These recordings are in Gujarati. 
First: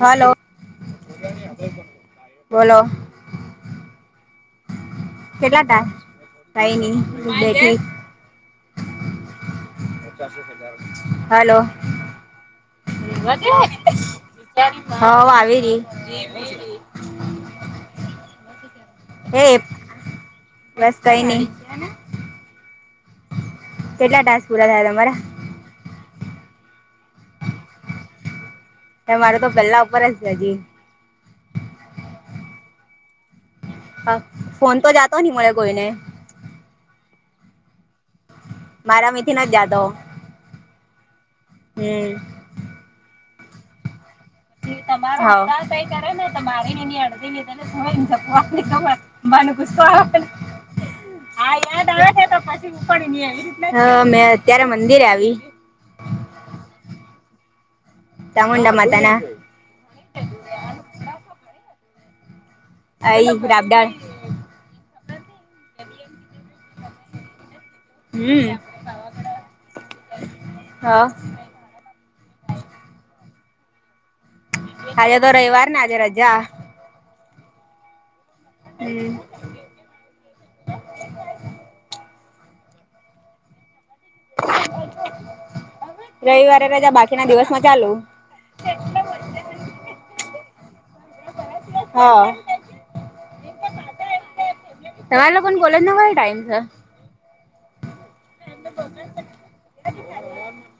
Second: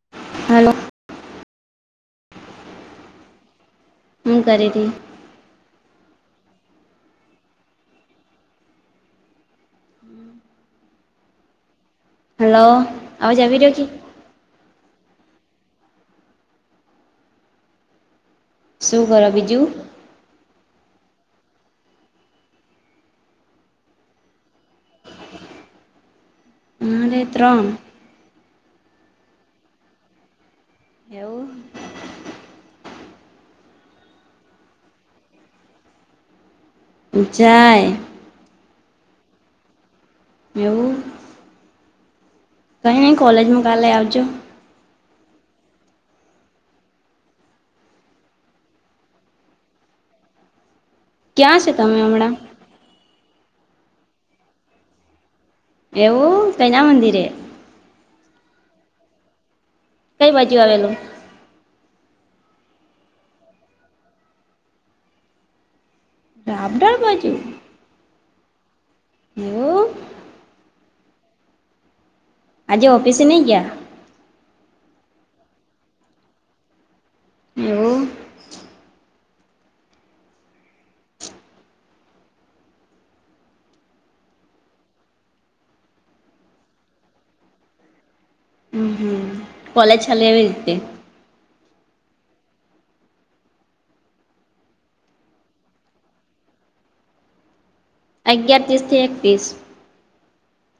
હેલો, હલો બોલો. હું કરી રી? કેટલા ટાય કાઈ ની બેઠી. હેલો. હલો અવાજ આવી રહ્યો કે [unintelligible] હવ આવી રી. શું કરો એ બીજું? બસ કઈ ની. કેટલા ટાસ પૂરા થયા તમારા? હમ રે ત્રણ. એ મારે તો પહેલા ઉપર જ હજી. એવું? હા, ફોન તો જાતો ની મળે કોઈને. [unintelligible] જાય. મારા મેથી નથ જાતો. એવું. હમ. કઈ ની કોલેજમો કાલે આવજો. તમાર અતાર કાઈ કરે ને તો મારેન એની અળધી [inaudible] હા ક્યાં છે યાદ તમે આવ છે હમણાં તો પછી હું પણ એની એવી રીતના, હ મેં અત્યારે મંદિરે આવી. એવું કૈના મંદિરે. ચામુંડા માતાના. કઈ બાજુ આવેલું? આઈ રાબડાળ. આંબળા બાજુ હમ્મ એવું. હા આજે ઓફિસે નઈ ગયા આજે તો રવિવારને આજે રજા. હમ્મ. હમ્મ રવિવારે રજા બાકીના દિવસમાં ચાલુ. હમ હમ. કોલેજ ચાલી એવી રીતે. હા તમાર લોકોને કોલેજનો કયો ટાઈમ છે? અગિયાર ત્રીસ થી એક ત્રીસ.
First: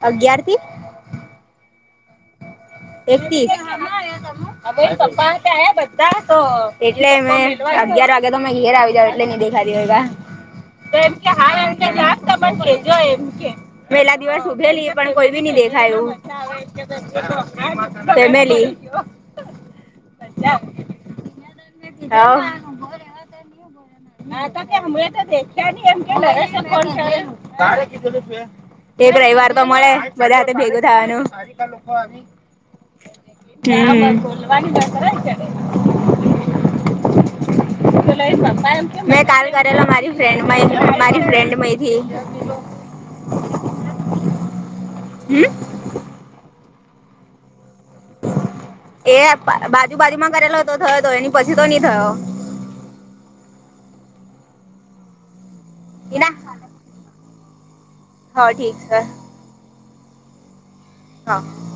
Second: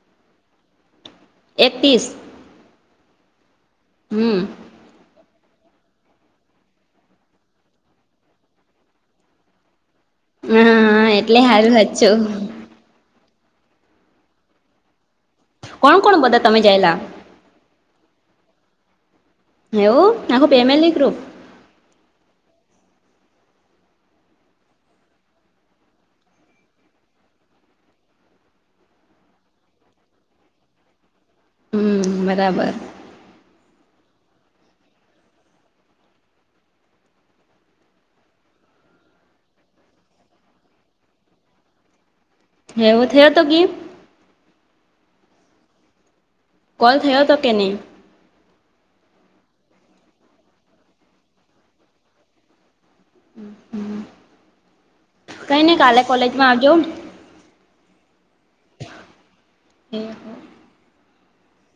અગિયાર થી એકતીસ એક તીસ. હમ એટલે મે અગયાર વાગ્યા તો ઘેર આવી જાવ એટલે [unintelligible] તો હા એમ કે એટલે હાલ સારું હચું જો એમ કે પેલા દિવસ ઉભેલી પણ કોઈ બી નહી કોણ દેખાયું. કોણ બધા તમે જાયેલા ફેમિલી. હેવું ના ખૂ પેમલ એ ગ્રૂપ. હોવ [inaudible] હા તો કે હમ તો દેખ્યા ન એમ કે [unintelligible] એક રવિવાર તો મળે બધા સાથે ભેગું થવાનું. હમ બરાબર હમ્મ. [inaudible] મે કાલ કરેલા મારી ફ્રેન્ડ મારી ફ્રેન્ડમયથી. હેવો થયા તો ગીપ હમ્મ કોલ થયો હતો કે નઈ? એ બાજુ બાજુમાં કરેલો તો થયો હતો એની પછી તો નઈ થયો. કઈ ની કાલે કોલેજમાં આવજો હા ઠીક છે. હમ્મ. હા